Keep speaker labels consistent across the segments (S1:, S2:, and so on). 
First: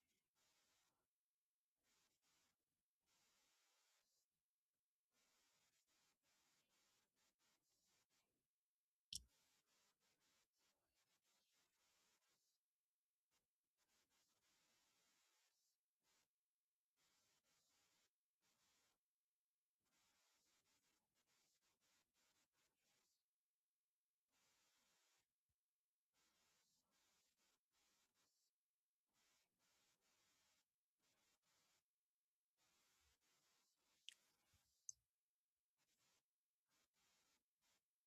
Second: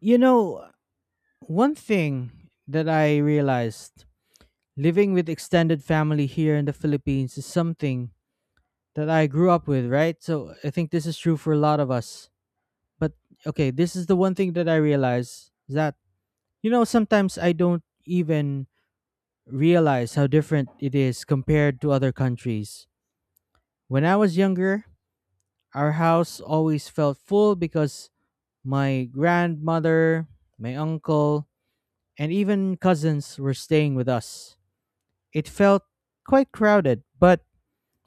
S1: You know, one thing that I realized living with extended family here in the Philippines is something that I grew up with, right? So I think this is true for a lot of us. But okay, this is the one thing that I realized is that, you know, sometimes I don't even realize how different it is compared to other countries. When I was younger, our house always felt full because my grandmother, my uncle, and even cousins were staying with us. It felt quite crowded, but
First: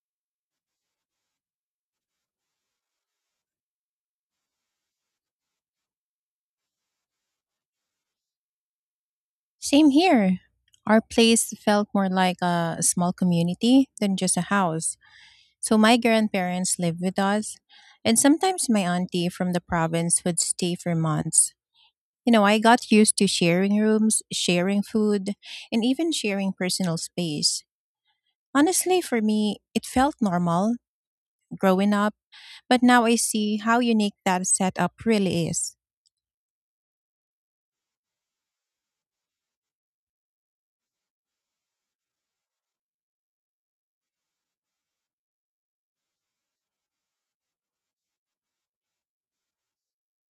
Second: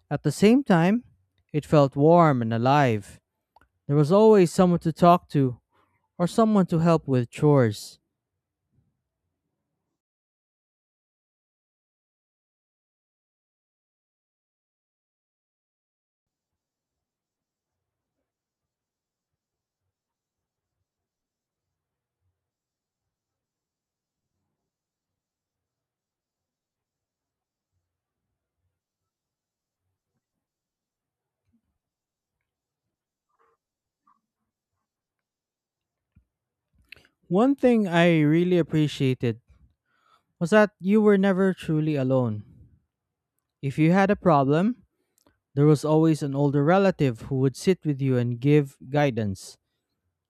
S1: at the same time, it felt warm and alive. There was always someone to talk to or someone to help with chores.
S2: Same here. Our place felt more like a small community than just a house. So my grandparents lived with us, and sometimes my auntie from the province would stay for months. You know, I got used to sharing rooms, sharing food, and even sharing personal space. Honestly, for me, it felt normal growing up, but now I see how unique that setup really is.
S1: One thing I really appreciated was that you were never truly alone. If you had a problem, there was always an older relative who would sit with you and give guidance.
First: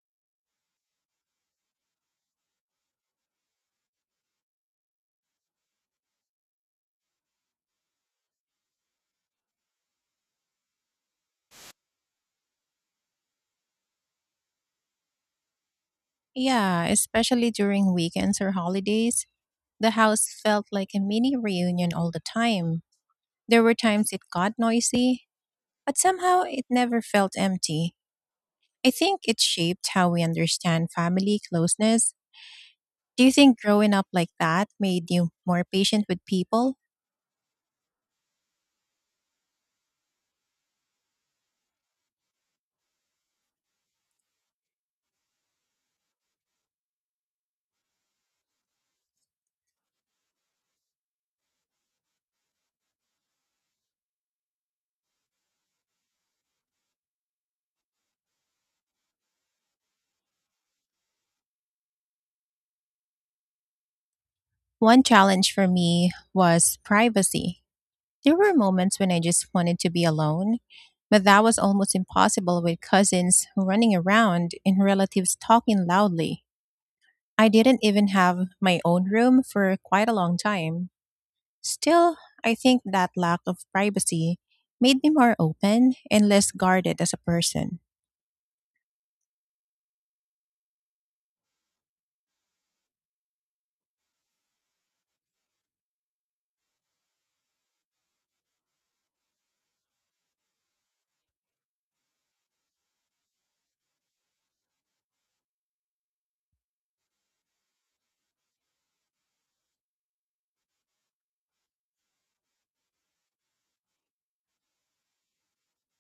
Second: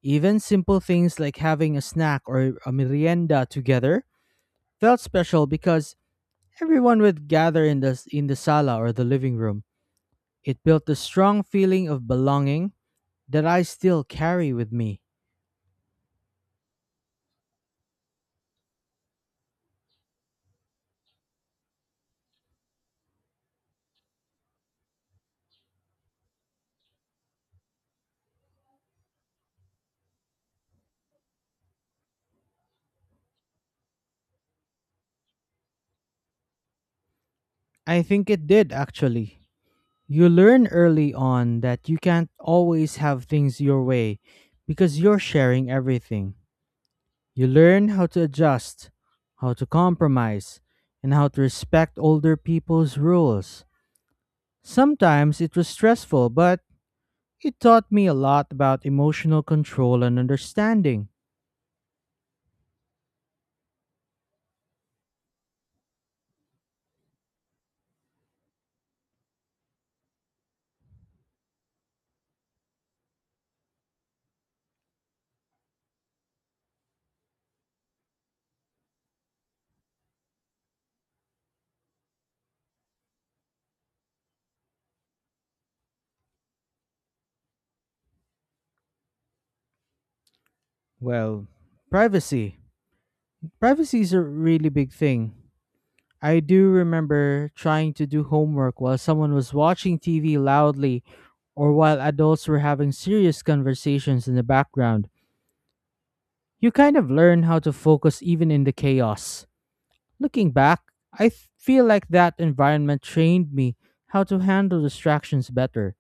S1: Even simple things like having a snack or a merienda together felt special because everyone would gather in the sala or the living room. It built a strong feeling of belonging that I still carry with me.
S2: Yeah, especially during weekends or holidays. The house felt like a mini reunion all the time. There were times it got noisy, but somehow it never felt empty. I think it shaped how we understand family closeness. Do you think growing up like that made you more patient with people?
S1: I think it did, actually. You learn early on that you can't always have things your way because you're sharing everything. You learn how to adjust, how to compromise, and how to respect older people's rules. Sometimes it was stressful, but it taught me a lot about emotional control and understanding.
S2: One challenge for me was privacy. There were moments when I just wanted to be alone, but that was almost impossible with cousins running around and relatives talking loudly. I didn't even have my own room for quite a long time. Still, I think that lack of privacy made me more open and less guarded as a person.
S1: Well, privacy. Privacy is a really big thing. I do remember trying to do homework while someone was watching TV loudly or while adults were having serious conversations in the background. You kind of learn how to focus even in the chaos. Looking back, feel like that environment trained me how to handle distractions better.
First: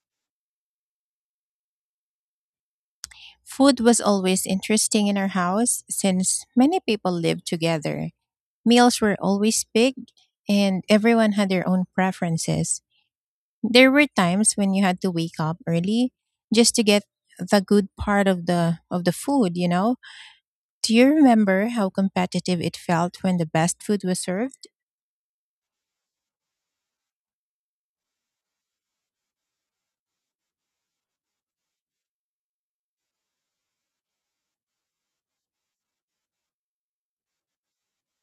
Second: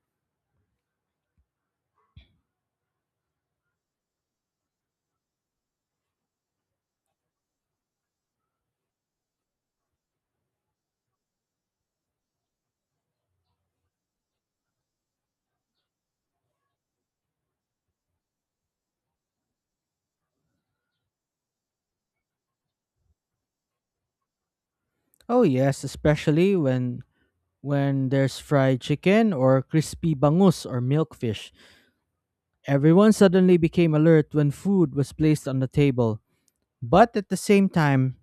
S2: Food was always interesting in our house since many people lived together. Meals were always big and everyone had their own preferences. There were times when you had to wake up early just to get the good part of the food, you know? Do you remember how competitive it felt when the best food was served?
S1: Oh yes, especially when there's fried chicken or crispy bangus or milkfish. Everyone suddenly became alert when food was placed on the table. But at the same time,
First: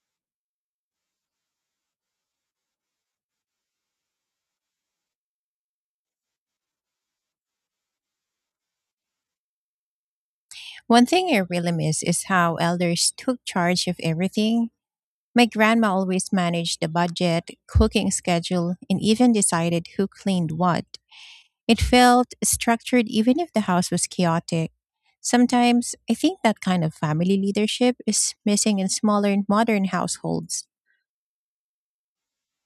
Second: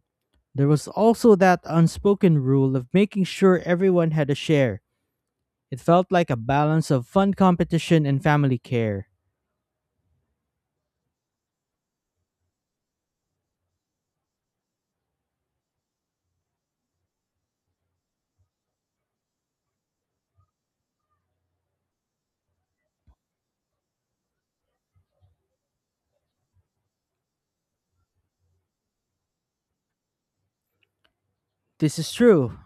S1: there was also that unspoken rule of making sure everyone had a share. It felt like a balance of fun competition and family care.
S2: One thing I really miss is how elders took charge of everything. My grandma always managed the budget, cooking schedule, and even decided who cleaned what. It felt structured even if the house was chaotic. Sometimes I think that kind of family leadership is missing in smaller and modern households.
S1: This is true,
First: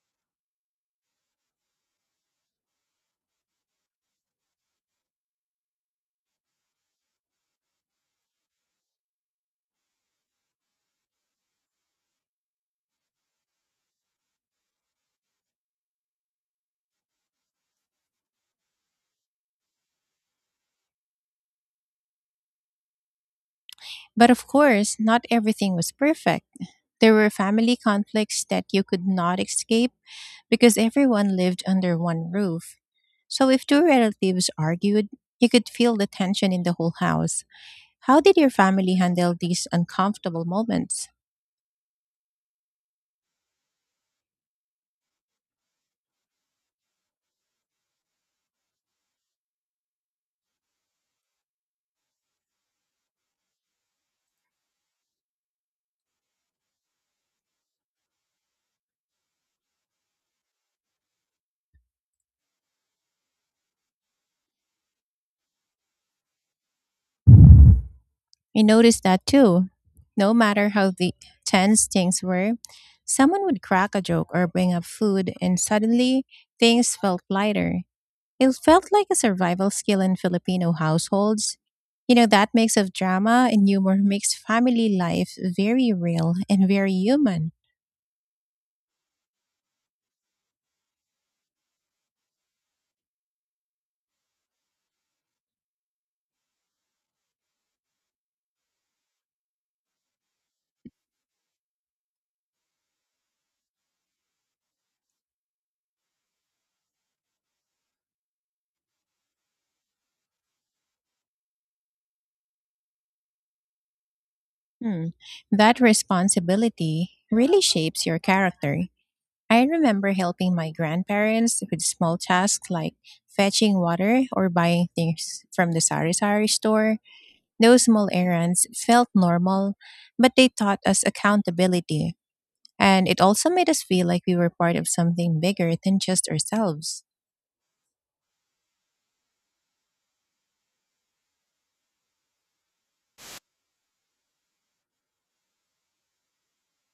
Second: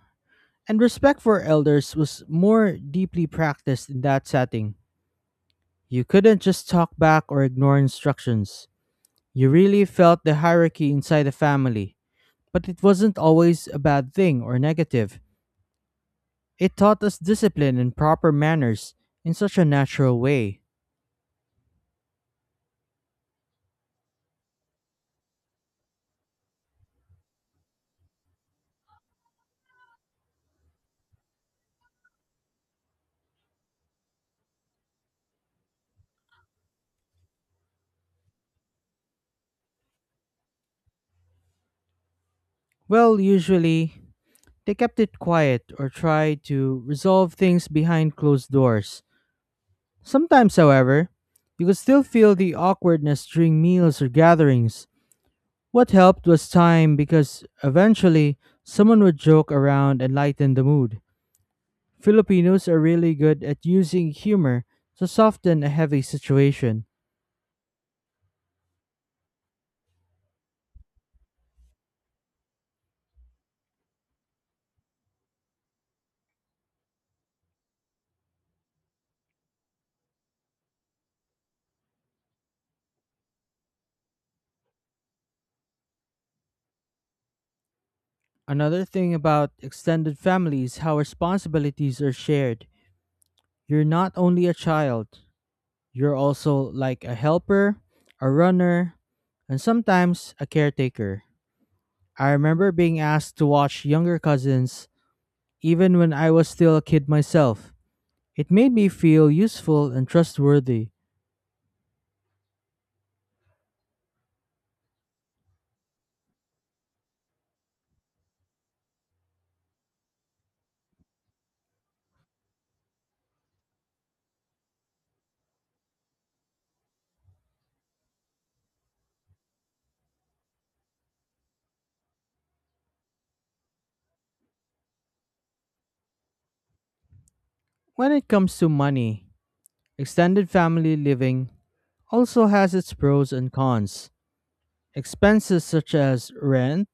S1: and respect for elders was more deeply practiced in that setting. You couldn't just talk back or ignore instructions. You really felt the hierarchy inside the family, but it wasn't always a bad thing or negative. It taught us discipline and proper manners in such a natural way.
S2: But of course, not everything was perfect. There were family conflicts that you could not escape because everyone lived under one roof. So if two relatives argued, you could feel the tension in the whole house. How did your family handle these uncomfortable moments?
S1: Well, usually, they kept it quiet or tried to resolve things behind closed doors. Sometimes, however, you could still feel the awkwardness during meals or gatherings. What helped was time because eventually someone would joke around and lighten the mood. Filipinos are really good at using humor to soften a heavy situation.
S2: We noticed that too. No matter how the tense things were, someone would crack a joke or bring up food, and suddenly things felt lighter. It felt like a survival skill in Filipino households. You know, that mix of drama and humor makes family life very real and very human.
S1: Another thing about extended families how responsibilities are shared. You're not only a child, you're also like a helper, a runner, and sometimes a caretaker. I remember being asked to watch younger cousins even when I was still a kid myself. It made me feel useful and trustworthy.
S2: Hmm. That responsibility really shapes your character. I remember helping my grandparents with small tasks like fetching water or buying things from the sari sari store. Those small errands felt normal, but they taught us accountability. And it also made us feel like we were part of something bigger than just ourselves.
S1: When it comes to money, extended family living also has its pros and cons. Expenses such as rent,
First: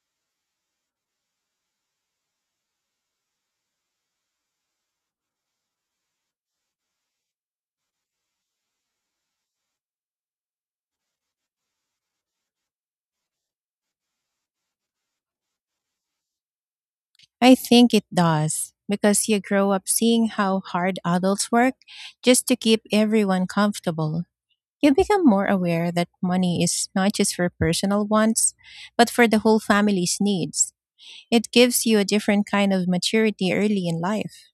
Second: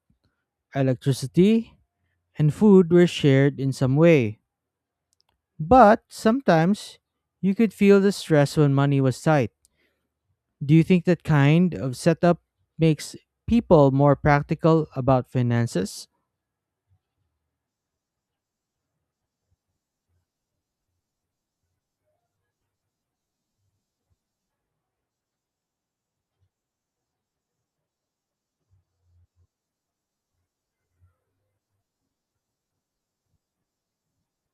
S1: electricity, and food were shared in some way. But sometimes you could feel the stress when money was tight. Do you think that kind of setup makes people more practical about finances?
S2: I think it does, because you grow up seeing how hard adults work just to keep everyone comfortable. You become more aware that money is not just for personal wants, but for the whole family's needs. It gives you a different kind of maturity early in life.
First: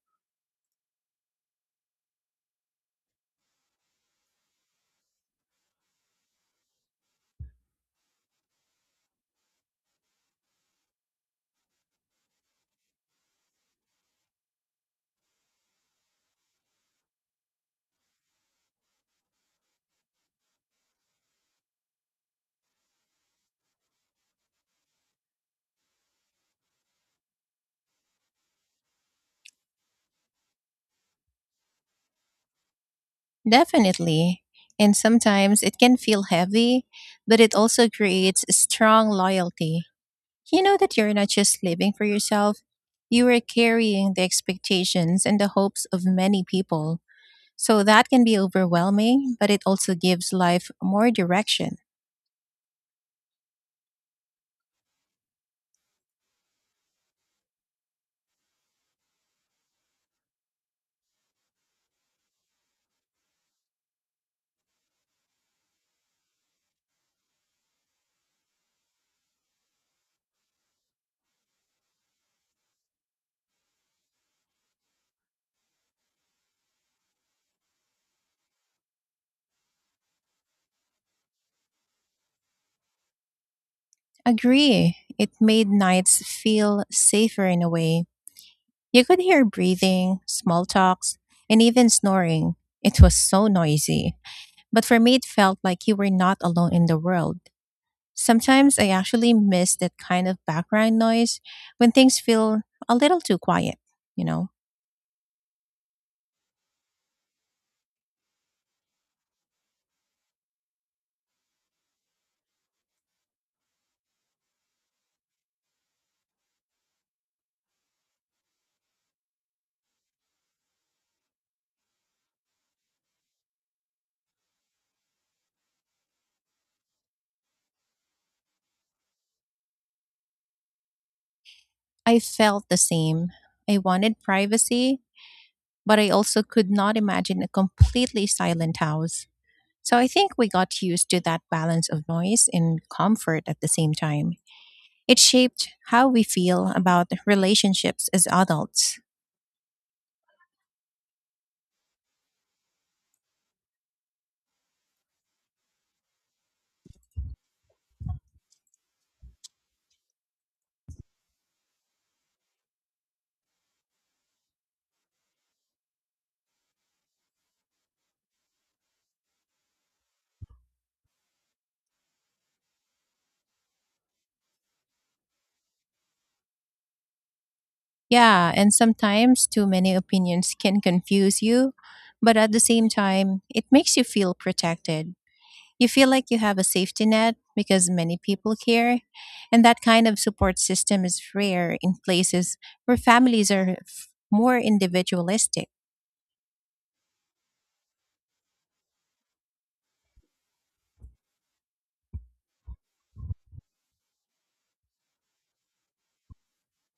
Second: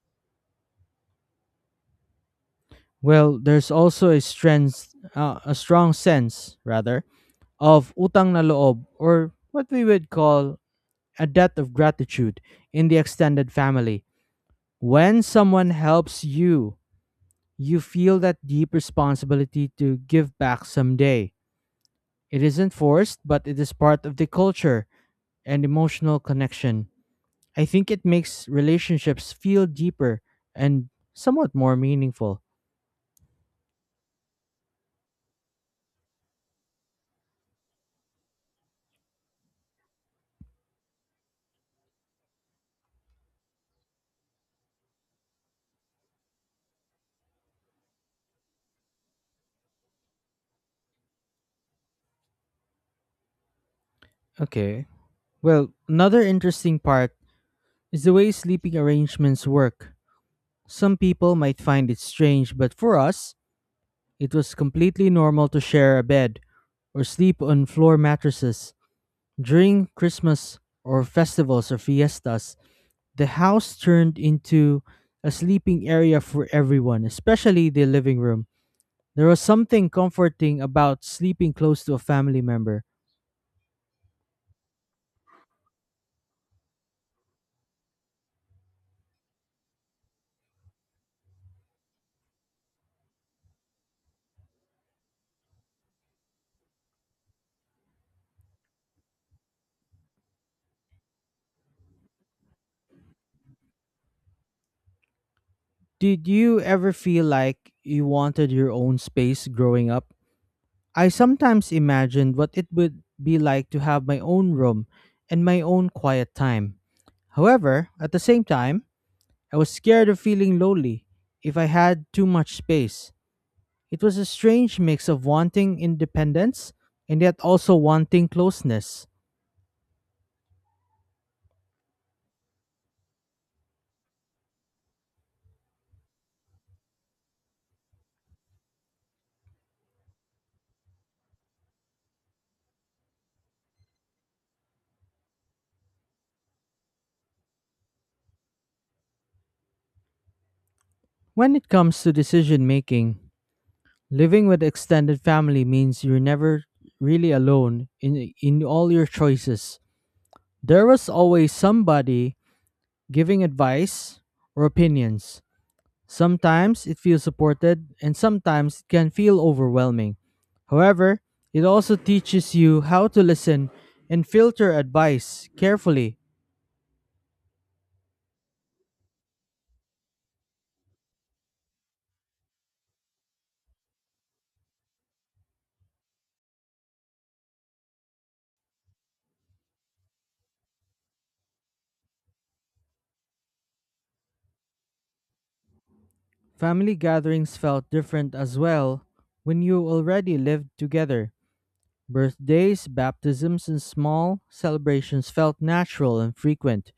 S1: Well, there's also a strong sense rather of utang na loob or what we would call a debt of gratitude in the extended family. When someone helps you, you feel that deep responsibility to give back someday. It isn't forced, but it is part of the culture and emotional connection. I think it makes relationships feel deeper and somewhat more meaningful.
S2: Definitely. And sometimes it can feel heavy, but it also creates a strong loyalty. You know that you're not just living for yourself, you are carrying the expectations and the hopes of many people. So that can be overwhelming, but it also gives life more direction.
S1: Okay. Well, another interesting part is the way sleeping arrangements work. Some people might find it strange, but for us, it was completely normal to share a bed or sleep on floor mattresses. During Christmas or festivals or fiestas, the house turned into a sleeping area for everyone, especially the living room. There was something comforting about sleeping close to a family member.
S2: Agree. It made nights feel safer in a way. You could hear breathing, small talks, and even snoring. It was so noisy. But for me, it felt like you were not alone in the world. Sometimes I actually miss that kind of background noise when things feel a little too quiet, you know?
S1: Did you ever feel like you wanted your own space growing up? I sometimes imagined what it would be like to have my own room and my own quiet time. However, at the same time, I was scared of feeling lonely if I had too much space. It was a strange mix of wanting independence and yet also wanting closeness.
S2: I felt the same. I wanted privacy, but I also could not imagine a completely silent house. So I think we got used to that balance of noise and comfort at the same time. It shaped how we feel about relationships as adults.
S1: When it comes to decision making, living with extended family means you're never really alone in all your choices. There was always somebody giving advice or opinions. Sometimes it feels supported, and sometimes it can feel overwhelming. However, it also teaches you how to listen and filter advice carefully.
S2: Yeah, and sometimes too many opinions can confuse you, but at the same time, it makes you feel protected. You feel like you have a safety net because many people care, and that kind of support system is rare in places where families are more individualistic.
S1: Family gatherings felt different as well when you already lived together. Birthdays, baptisms, and small celebrations felt natural and frequent.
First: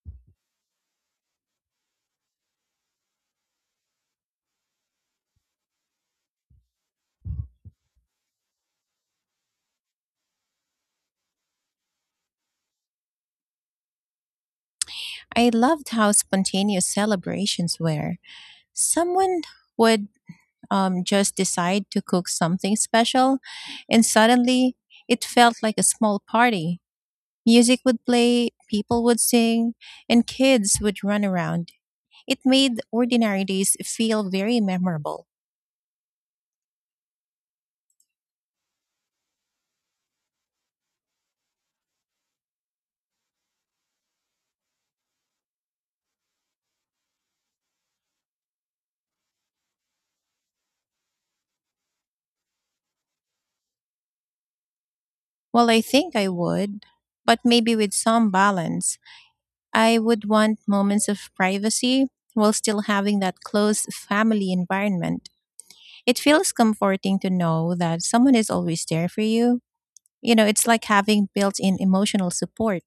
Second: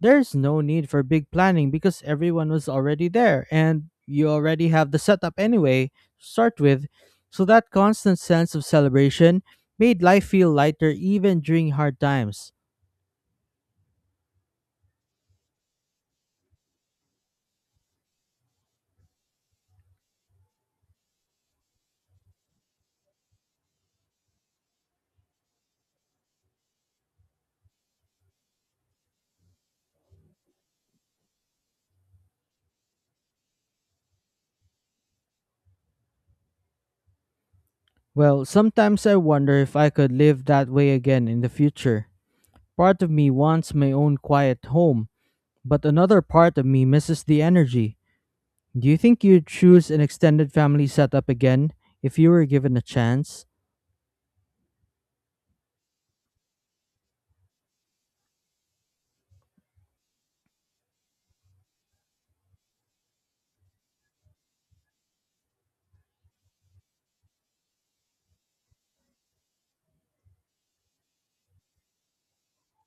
S1: There's no need for big planning because everyone was already there and you already have the setup anyway to start with. So that constant sense of celebration made life feel lighter even during hard times.
S2: I loved how spontaneous celebrations were. Someone would just decide to cook something special, and suddenly it felt like a small party. Music would play, people would sing, and kids would run around. It made ordinary days feel very memorable.
S1: Well, sometimes I wonder if I could live that way again in the future. Part of me wants my own quiet home. But another part of me misses the energy. Do you think you'd choose an extended family setup again if you were given a chance?
S2: Well, I think I would, but maybe with some balance. I would want moments of privacy while still having that close family environment. It feels comforting to know that someone is always there for you. You know, it's like having built in emotional support.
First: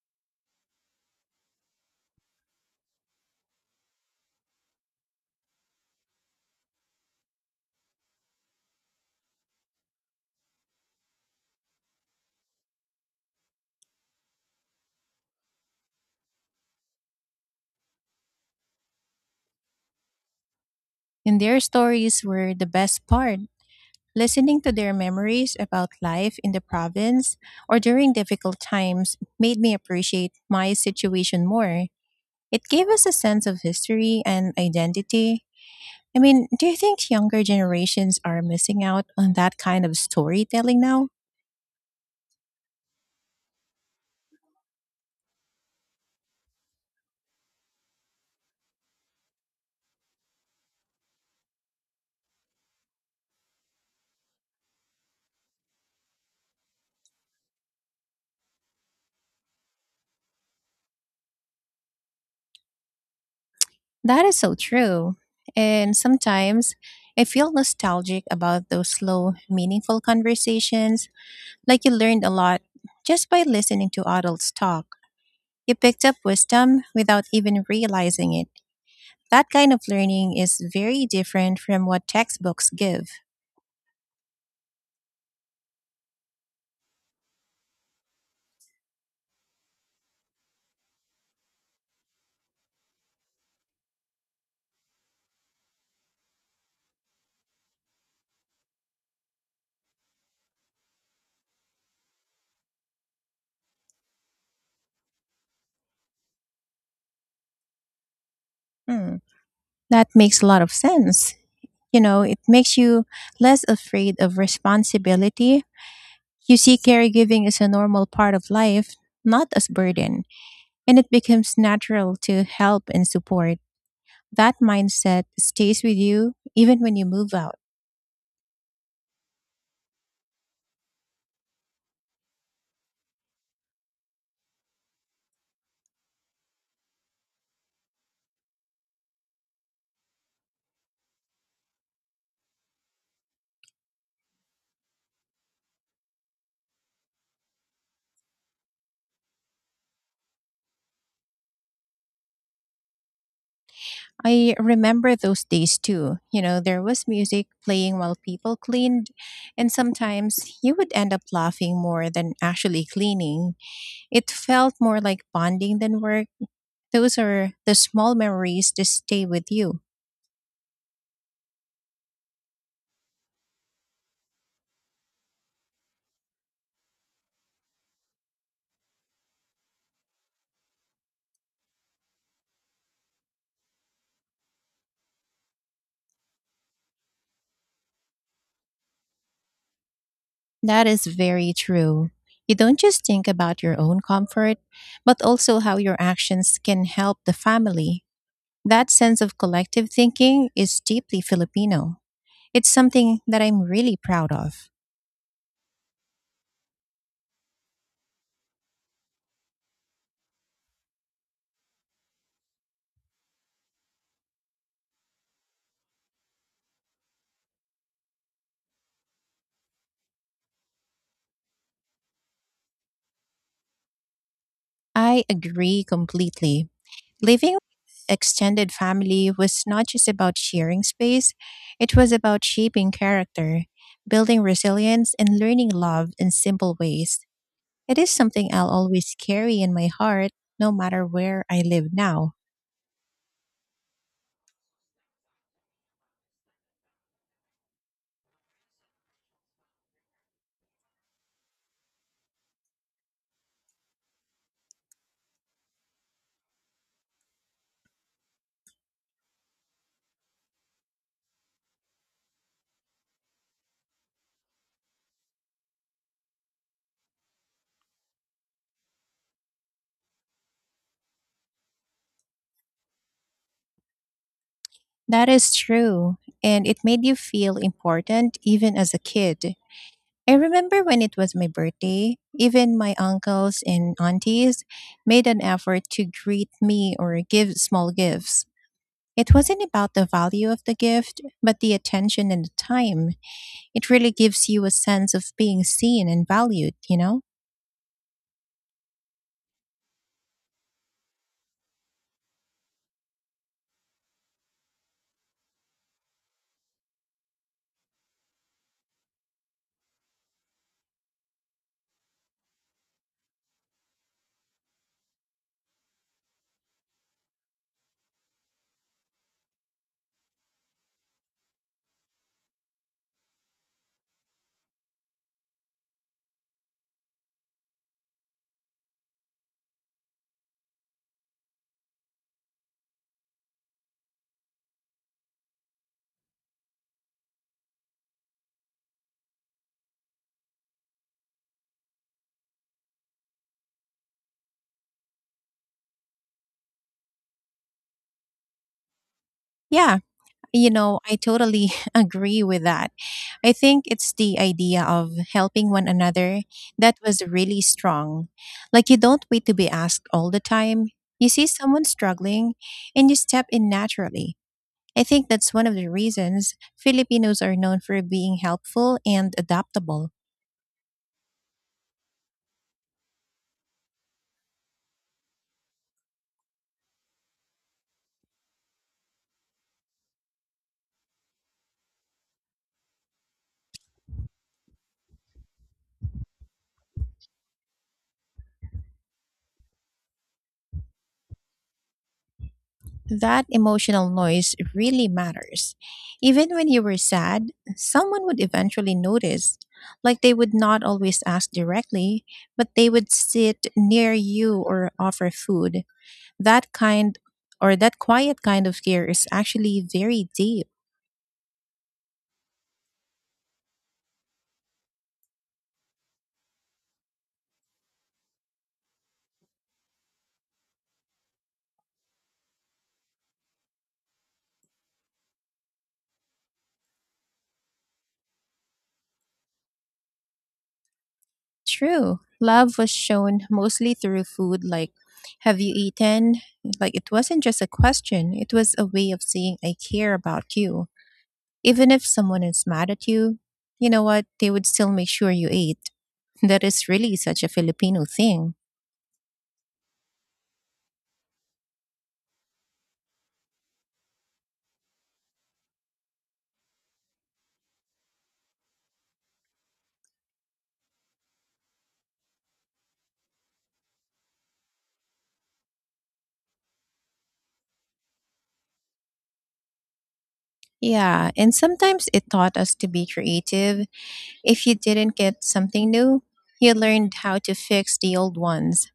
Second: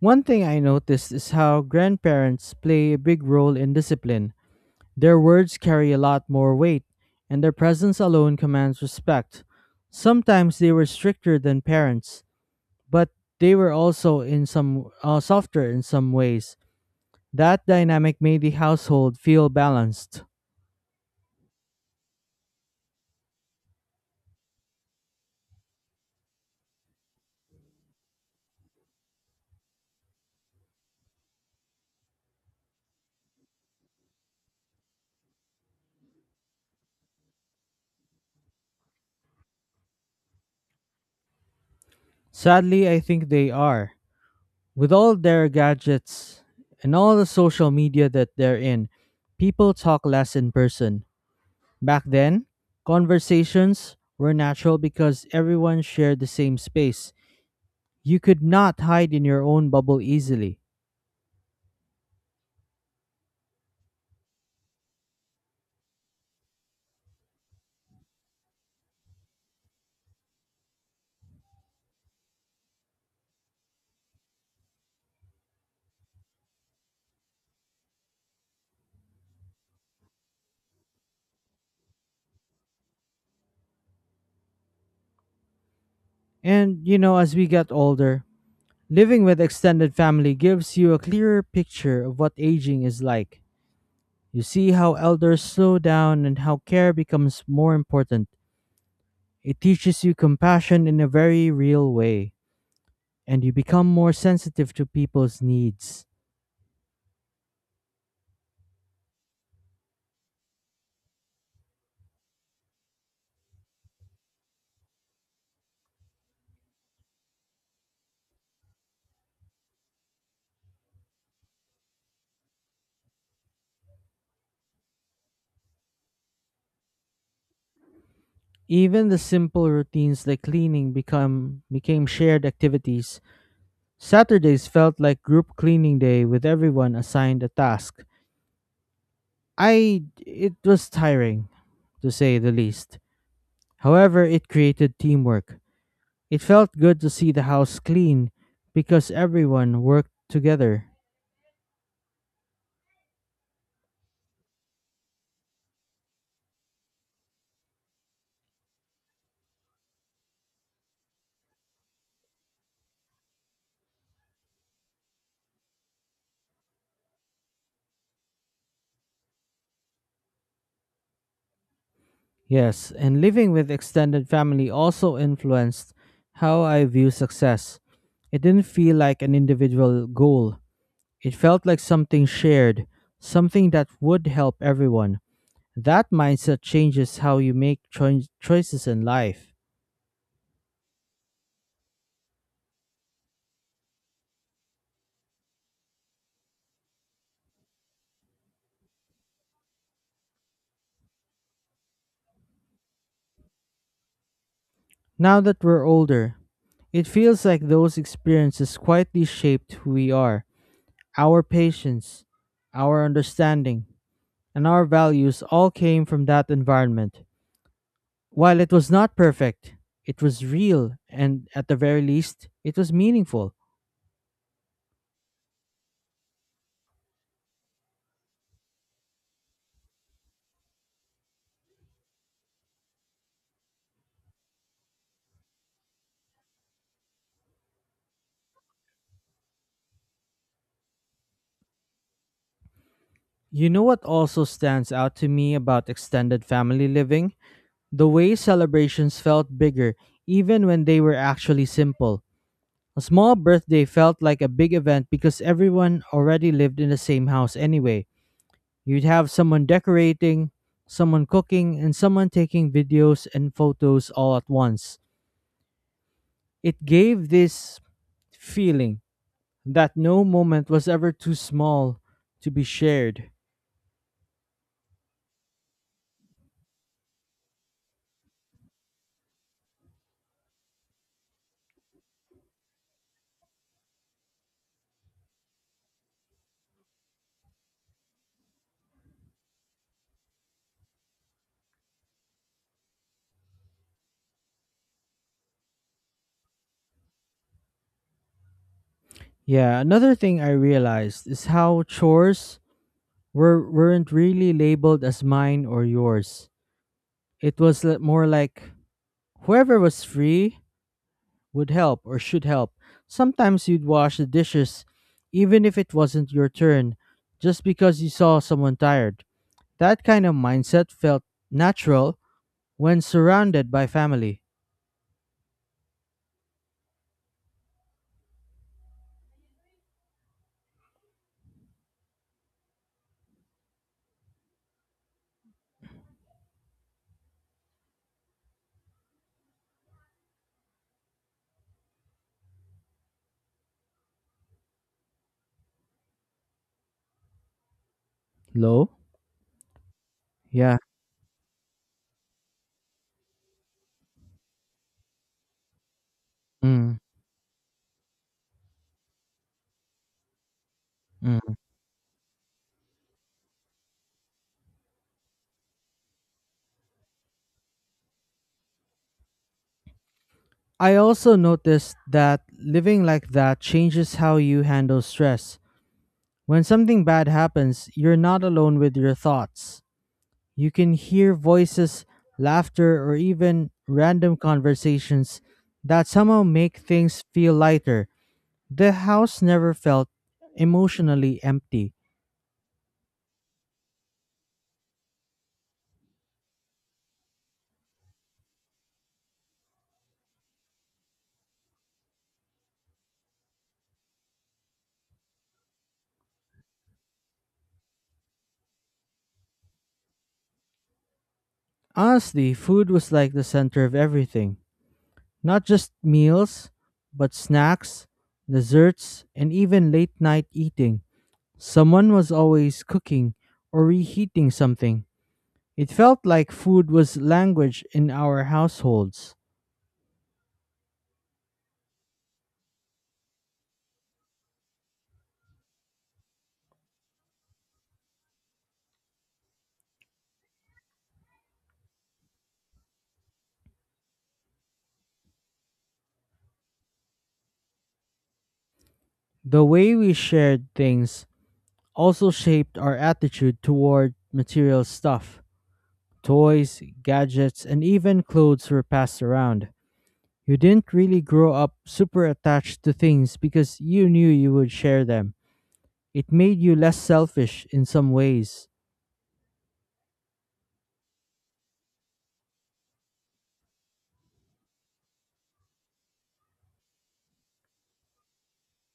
S1: One thing I noticed is how grandparents play a big role in discipline. Their words carry a lot more weight, and their presence alone commands respect. Sometimes they were stricter than parents, but they were also in some softer in some ways. That dynamic made the household feel balanced.
S2: And their stories were the best part. Listening to their memories about life in the province or during difficult times made me appreciate my situation more. It gave us a sense of history and identity. I mean, do you think younger generations are missing out on that kind of storytelling now?
S1: Sadly, I think they are. With all their gadgets and all the social media that they're in, people talk less in person. Back then, conversations were natural because everyone shared the same space. You could not hide in your own bubble easily.
S2: That is so true. And sometimes I feel nostalgic about those slow, meaningful conversations. Like you learned a lot just by listening to adults talk. You picked up wisdom without even realizing it. That kind of learning is very different from what textbooks give.
S1: And, you know, as we get older, living with extended family gives you a clearer picture of what aging is like. You see how elders slow down and how care becomes more important. It teaches you compassion in a very real way, and you become more sensitive to people's needs.
S2: Hmm. That makes a lot of sense. You know, it makes you less afraid of responsibility. You see caregiving as a normal part of life, not as burden, and it becomes natural to help and support. That mindset stays with you even when you move out.
S1: Even the simple routines like cleaning become became shared activities. Saturdays felt like group cleaning day with everyone assigned a task. I it was tiring to say the least. However, it created teamwork. It felt good to see the house clean because everyone worked together.
S2: I remember those days too. You know, there was music playing while people cleaned, and sometimes you would end up laughing more than actually cleaning. It felt more like bonding than work. Those are the small memories that stay with you.
S1: Yes, and living with extended family also influenced how I view success. It didn't feel like an individual goal, it felt like something shared, something that would help everyone. That mindset changes how you make choices in life.
S2: That is very true. You don't just think about your own comfort, but also how your actions can help the family. That sense of collective thinking is deeply Filipino. It's something that I'm really proud of.
S1: Now that we're older, it feels like those experiences quietly shaped who we are. Our patience, our understanding, and our values all came from that environment. While it was not perfect, it was real, and at the very least, it was meaningful.
S2: I agree completely. Living with extended family was not just about sharing space, it was about shaping character, building resilience, and learning love in simple ways. It is something I'll always carry in my heart, no matter where I live now.
S1: You know what also stands out to me about extended family living? The way celebrations felt bigger, even when they were actually simple. A small birthday felt like a big event because everyone already lived in the same house anyway. You'd have someone decorating, someone cooking, and someone taking videos and photos all at once. It gave this feeling that no moment was ever too small to be shared.
S2: That is true, and it made you feel important even as a kid. I remember when it was my birthday, even my uncles and aunties made an effort to greet me or give small gifts. It wasn't about the value of the gift, but the attention and the time. It really gives you a sense of being seen and valued, you know?
S1: Yeah, another thing I realized is how chores weren't really labeled as mine or yours. It was more like whoever was free would help or should help. Sometimes you'd wash the dishes even if it wasn't your turn just because you saw someone tired. That kind of mindset felt natural when surrounded by family. Low?
S2: Yeah, you
S1: Yeah.
S2: know, I totally agree with that. I think it's the idea of helping one another that
S1: Mm.
S2: was really strong. Like, you don't wait to be asked all the time. You see
S1: Mm.
S2: someone struggling and you step in naturally. I think that's one of the reasons Filipinos are known for being helpful and adaptable.
S1: I also noticed that living like that changes how you handle stress. When something bad happens, you're not alone with your thoughts. You can hear voices, laughter, or even random conversations that somehow make things feel lighter. The house never felt emotionally empty.
S2: That emotional noise really matters. Even when you were sad, someone would eventually notice. Like they would not always ask directly, but they would sit near you or offer food. That kind that quiet kind of care is actually very deep.
S1: Honestly, food was like the center of everything. Not just meals, but snacks, desserts, and even late night eating. Someone was always cooking or reheating something. It felt like food was language in our households.
S2: True. Love was shown mostly through food like have you eaten? Like it wasn't just a question, it was a way of saying I care about you. Even if someone is mad at you, you know what? They would still make sure you ate. That is really such a Filipino thing.
S1: The way we shared things also shaped our attitude toward material stuff. Toys, gadgets, and even clothes were passed around. You didn't really grow up super attached to things because you knew you would share them. It made you less selfish in some ways.
S2: Yeah, and sometimes it taught us to be creative. If you didn't get something new, you learned how to fix the old ones,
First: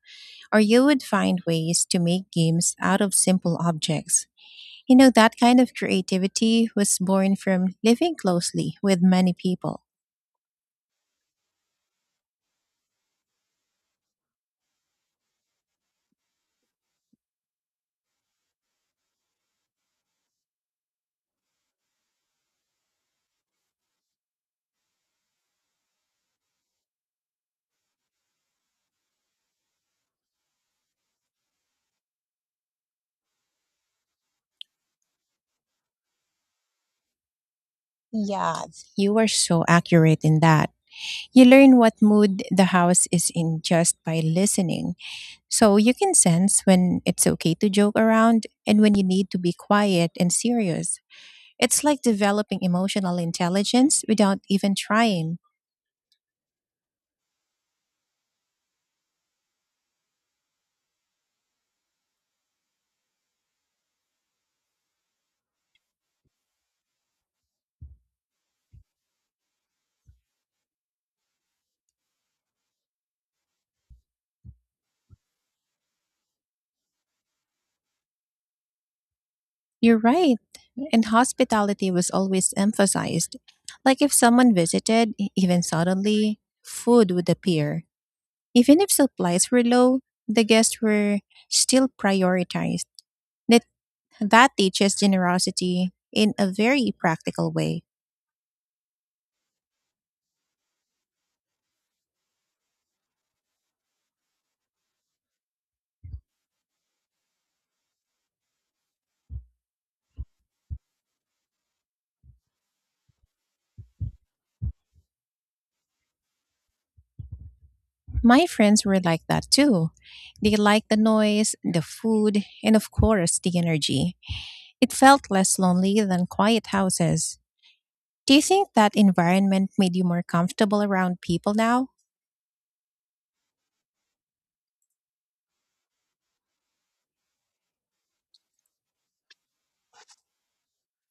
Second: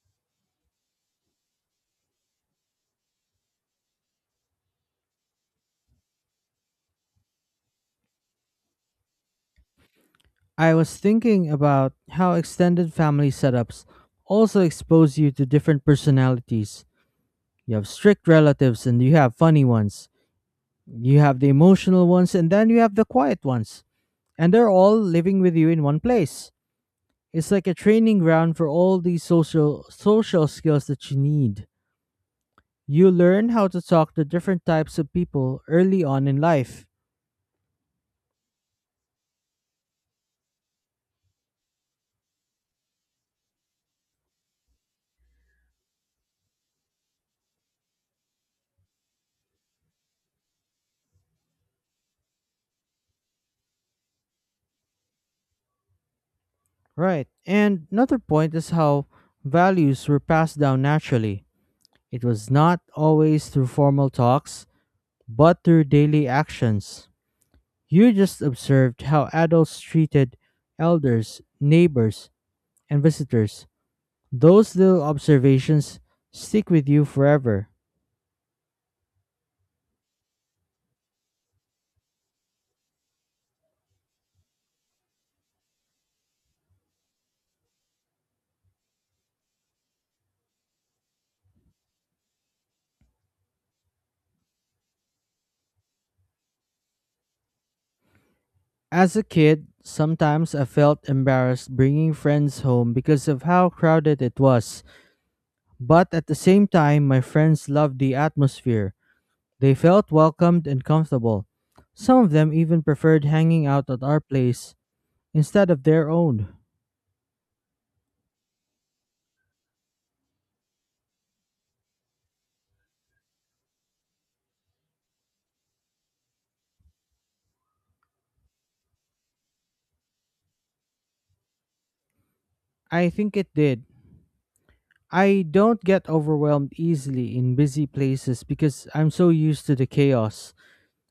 S2: or you would find ways to make games out of simple objects. You know, that kind of creativity was born from living closely with many people.
S1: I was thinking about how extended family setups also expose you to different personalities. You have strict relatives and you have funny ones. You have the emotional ones and then you have the quiet ones. And they're all living with you in one place. It's like a training ground for all these social skills that you need. You learn how to talk to different types of people early on in life.
S2: Yeah, you are so accurate in that. You learn what mood the house is in just by listening, so you can sense when it's okay to joke around and when you need to be quiet and serious. It's like developing emotional intelligence without even trying.
S1: Right. And another point is how values were passed down naturally. It was not always through formal talks, but through daily actions. You just observed how adults treated elders, neighbors, and visitors. Those little observations stick with you forever.
S2: You're right. And hospitality was always emphasized. Like if someone visited, even suddenly, food would appear. Even if supplies were low, the guests were still prioritized. That That teaches generosity in a very practical way.
S1: As a kid, sometimes I felt embarrassed bringing friends home because of how crowded it was, but at the same time, my friends loved the atmosphere. They felt welcomed and comfortable. Some of them even preferred hanging out at our place instead of their own.
S2: My friends were like that too. They liked the noise, the food, and of course, the energy. It felt less lonely than quiet houses. Do you think that environment made you more comfortable around people now?
S1: I think it did. I don't get overwhelmed easily in busy places because I'm so used to the chaos.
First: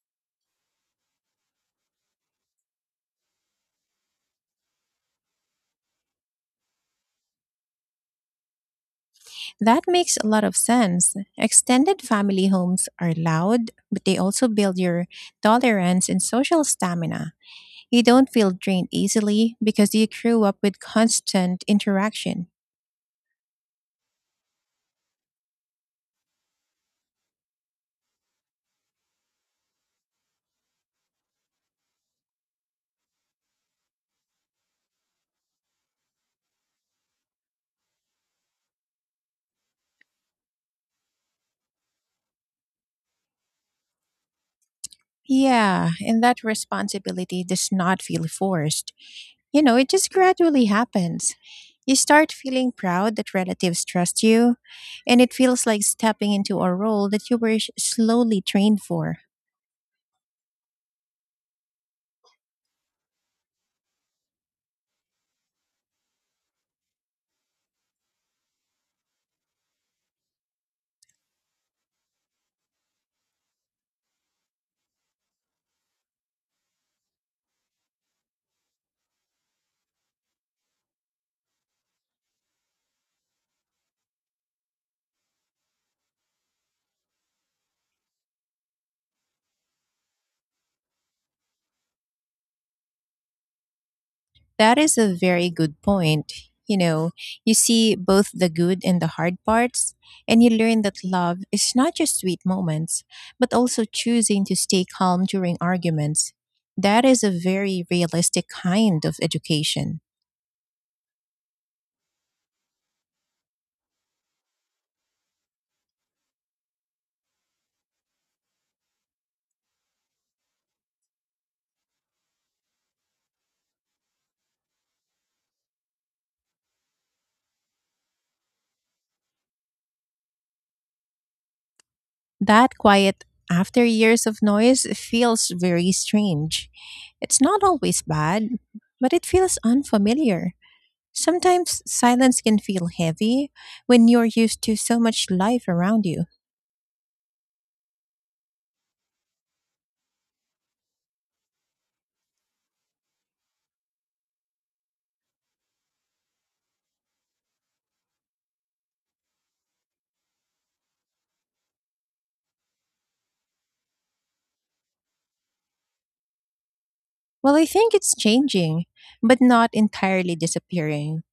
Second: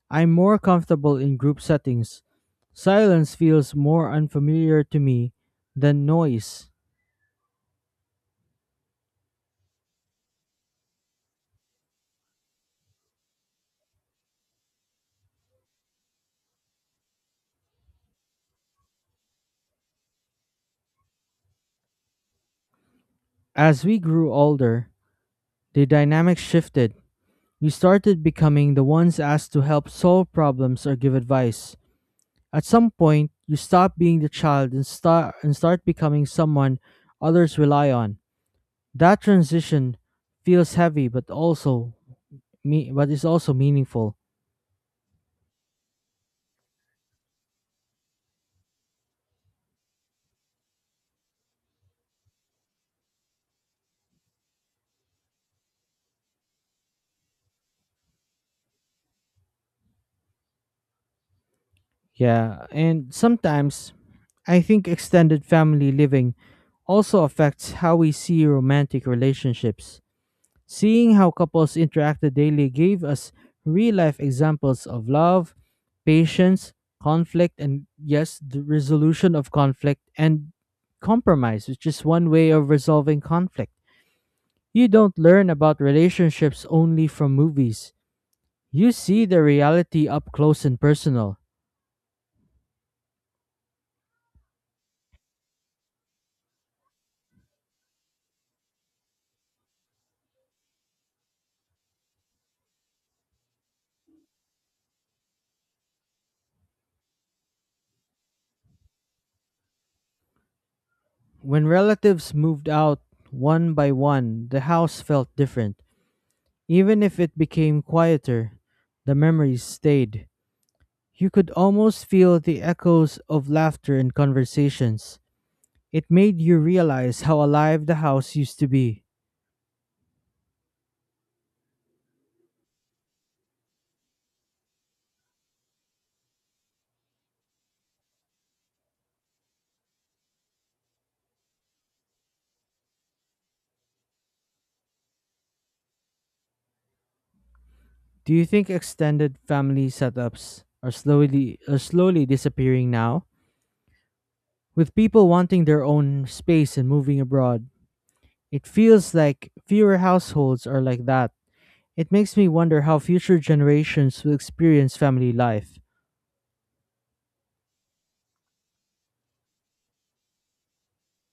S1: I'm more comfortable in group settings. Silence feels more unfamiliar to me than noise.
S2: That makes a lot of sense. Extended family homes are loud, but they also build your tolerance and social stamina. You don't feel drained easily because you grew up with constant interaction.
S1: As we grew older, the dynamic shifted. We started becoming the ones asked to help solve problems or give advice. At some point, you stop being the child and start becoming someone others rely on. That transition feels heavy but also me but is also meaningful.
S2: Yeah, and that responsibility does not feel forced. You know, it just gradually happens. You start feeling proud that relatives trust you, and it feels like stepping into a role that you were slowly trained for.
S1: Yeah, and sometimes I think extended family living also affects how we see romantic relationships. Seeing how couples interacted daily gave us real life examples of love, patience, conflict, and yes, the resolution of conflict and compromise, which is one way of resolving conflict. You don't learn about relationships only from movies. You see the reality up close and personal.
S2: That is a very good point. You know, you see both the good and the hard parts, and you learn that love is not just sweet moments, but also choosing to stay calm during arguments. That is a very realistic kind of education.
S1: When relatives moved out one by one, the house felt different. Even if it became quieter, the memories stayed. You could almost feel the echoes of laughter and conversations. It made you realize how alive the house used to be.
S2: That quiet after years of noise feels very strange. It's not always bad, but it feels unfamiliar. Sometimes silence can feel heavy when you're used to so much life around you.
S1: Do you think extended family setups are slowly disappearing now? With people wanting their own space and moving abroad, it feels like fewer households are like that. It makes me wonder how future generations will experience family life.
S2: Well, I think it's changing, but not entirely disappearing.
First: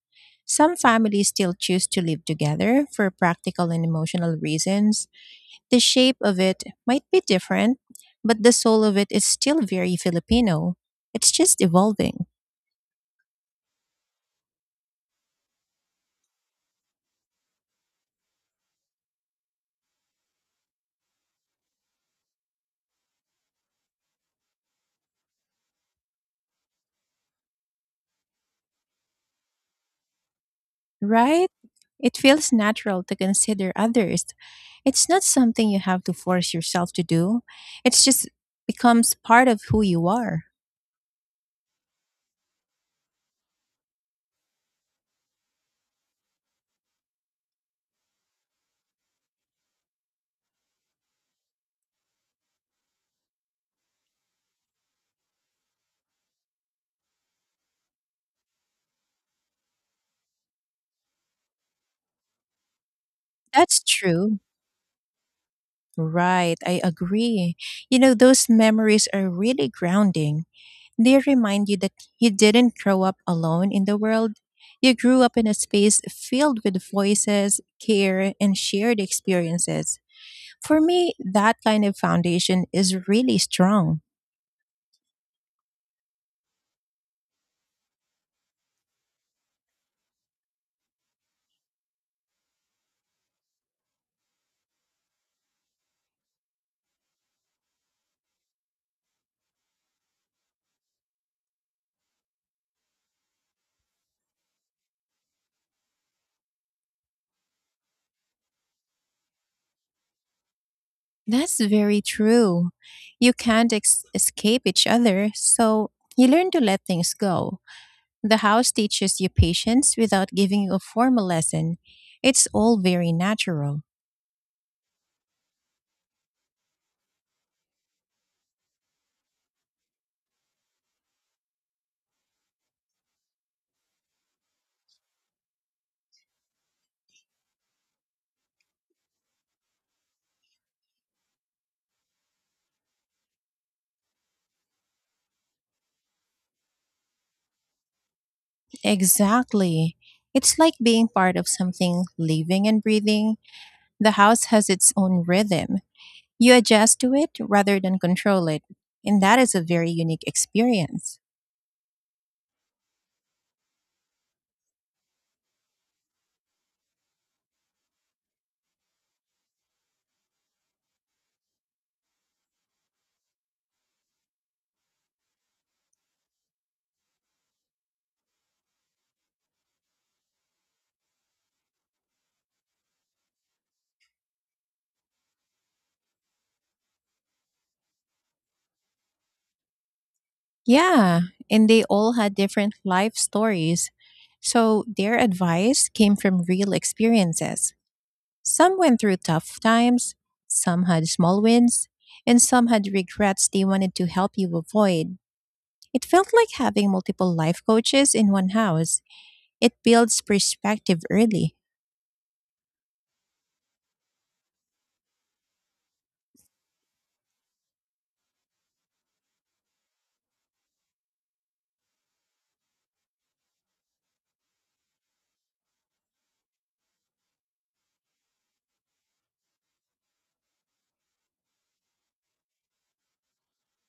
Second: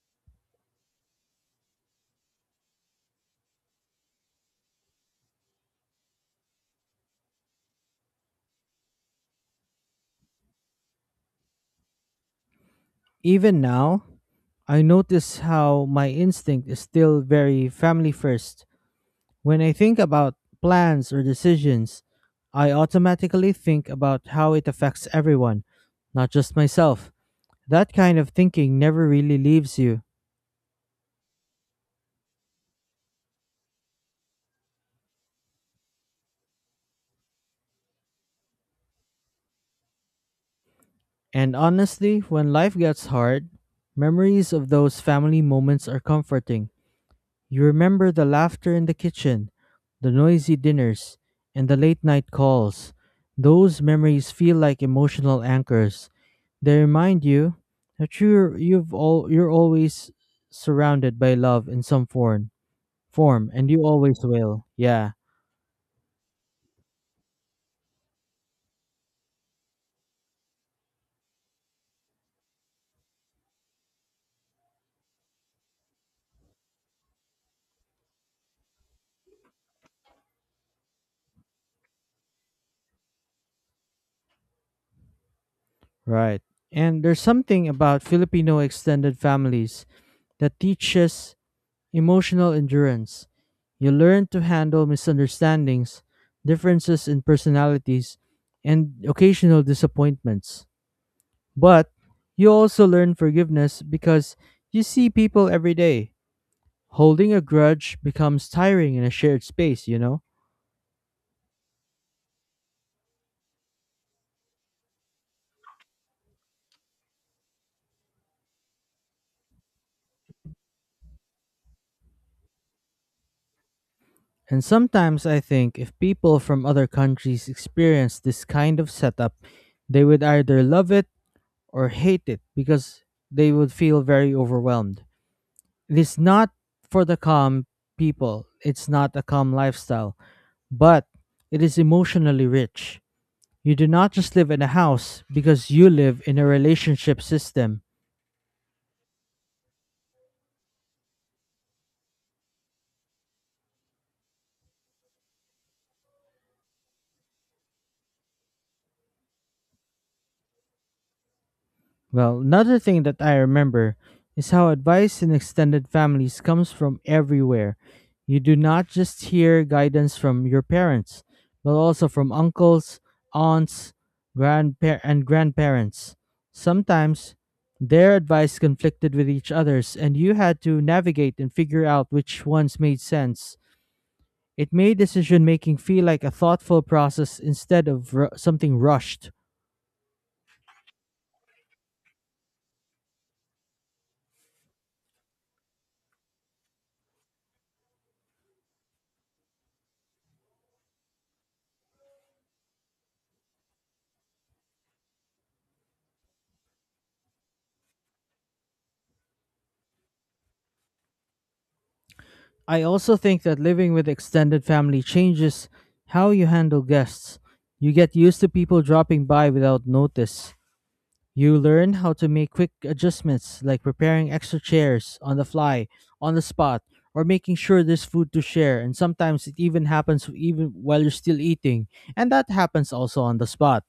S2: Some families still choose to live together for practical and emotional reasons. The shape of it might be different, but the soul of it is still very Filipino. It's just evolving.
S1: Even now, I notice how my instinct is still very family first. When I think about plans or decisions, I automatically think about how it affects everyone, not just myself. That kind of thinking never really leaves you.
S2: Right? It feels natural to consider others. It's not something you have to force yourself to do. It's just becomes part of who you are.
S1: And honestly, when life gets hard, memories of those family moments are comforting. You remember the laughter in the kitchen, the noisy dinners, and the late night calls. Those memories feel like emotional anchors. They remind you that you're you've all you're always surrounded by love in some form and you
S2: That's
S1: always
S2: true.
S1: will. Yeah,
S2: Right, I agree. You know, those memories are really grounding. They remind you that you didn't grow up alone in the world. You grew up in a space filled with voices, care, and shared experiences. For me, that kind of foundation is really strong.
S1: right. And there's something about Filipino extended families that teaches emotional endurance. You learn to handle misunderstandings, differences in personalities, and occasional disappointments. But you also learn forgiveness because you see people every day. Holding a grudge becomes tiring in a shared space, you know?
S2: That's very true. You can't escape each other, so you learn to let things go. The house teaches you patience without giving you a formal lesson. It's all very natural.
S1: And sometimes I think if people from other countries experience this kind of setup, they would either love it or hate it because they would feel very overwhelmed. It is not for the calm people. It's not a calm lifestyle, but it is emotionally rich. You do not just live in a house because you live in a relationship system.
S2: Exactly. It's like being part of something living and breathing. The house has its own rhythm. You adjust to it rather than control it. And that is a very unique experience.
S1: Well, another thing that I remember is how advice in extended families comes from everywhere. You do not just hear guidance from your parents, but also from uncles, aunts, and grandparents. Sometimes their advice conflicted with each other's, and you had to navigate and figure out which ones made sense. It made decision making feel like a thoughtful process instead of something rushed.
S2: Yeah, and they all had different life stories. So their advice came from real experiences. Some went through tough times, some had small wins, and some had regrets they wanted to help you avoid. It felt like having multiple life coaches in one house. It builds perspective early.
S1: I also think that living with extended family changes how you handle guests. You get used to people dropping by without notice. You learn how to make quick adjustments like preparing extra chairs on the fly, on the spot, or making sure there's food to share. And sometimes it even happens even while you're still eating. And that happens also on the spot.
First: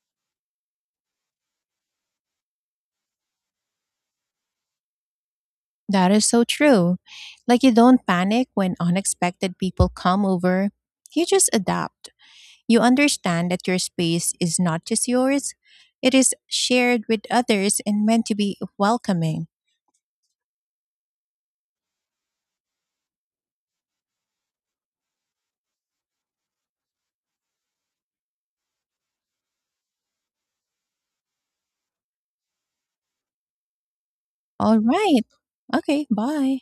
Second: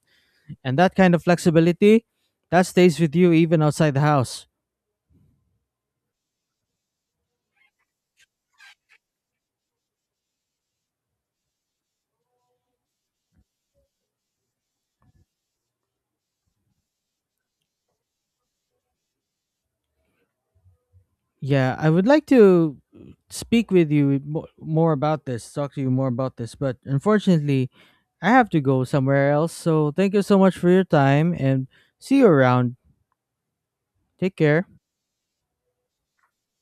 S1: And that kind of flexibility that stays with you even outside the house.
S2: That is so true. Like you don't panic when unexpected people come over, you just adapt. You understand that your space is not just yours, it is shared with others and meant to be welcoming.
S1: Yeah, I would like to speak with you mo- more about this, talk to you more about this, but unfortunately, I have to go somewhere else. So, thank you so much for your time and see you around. Take care.
S2: All right. Okay, bye.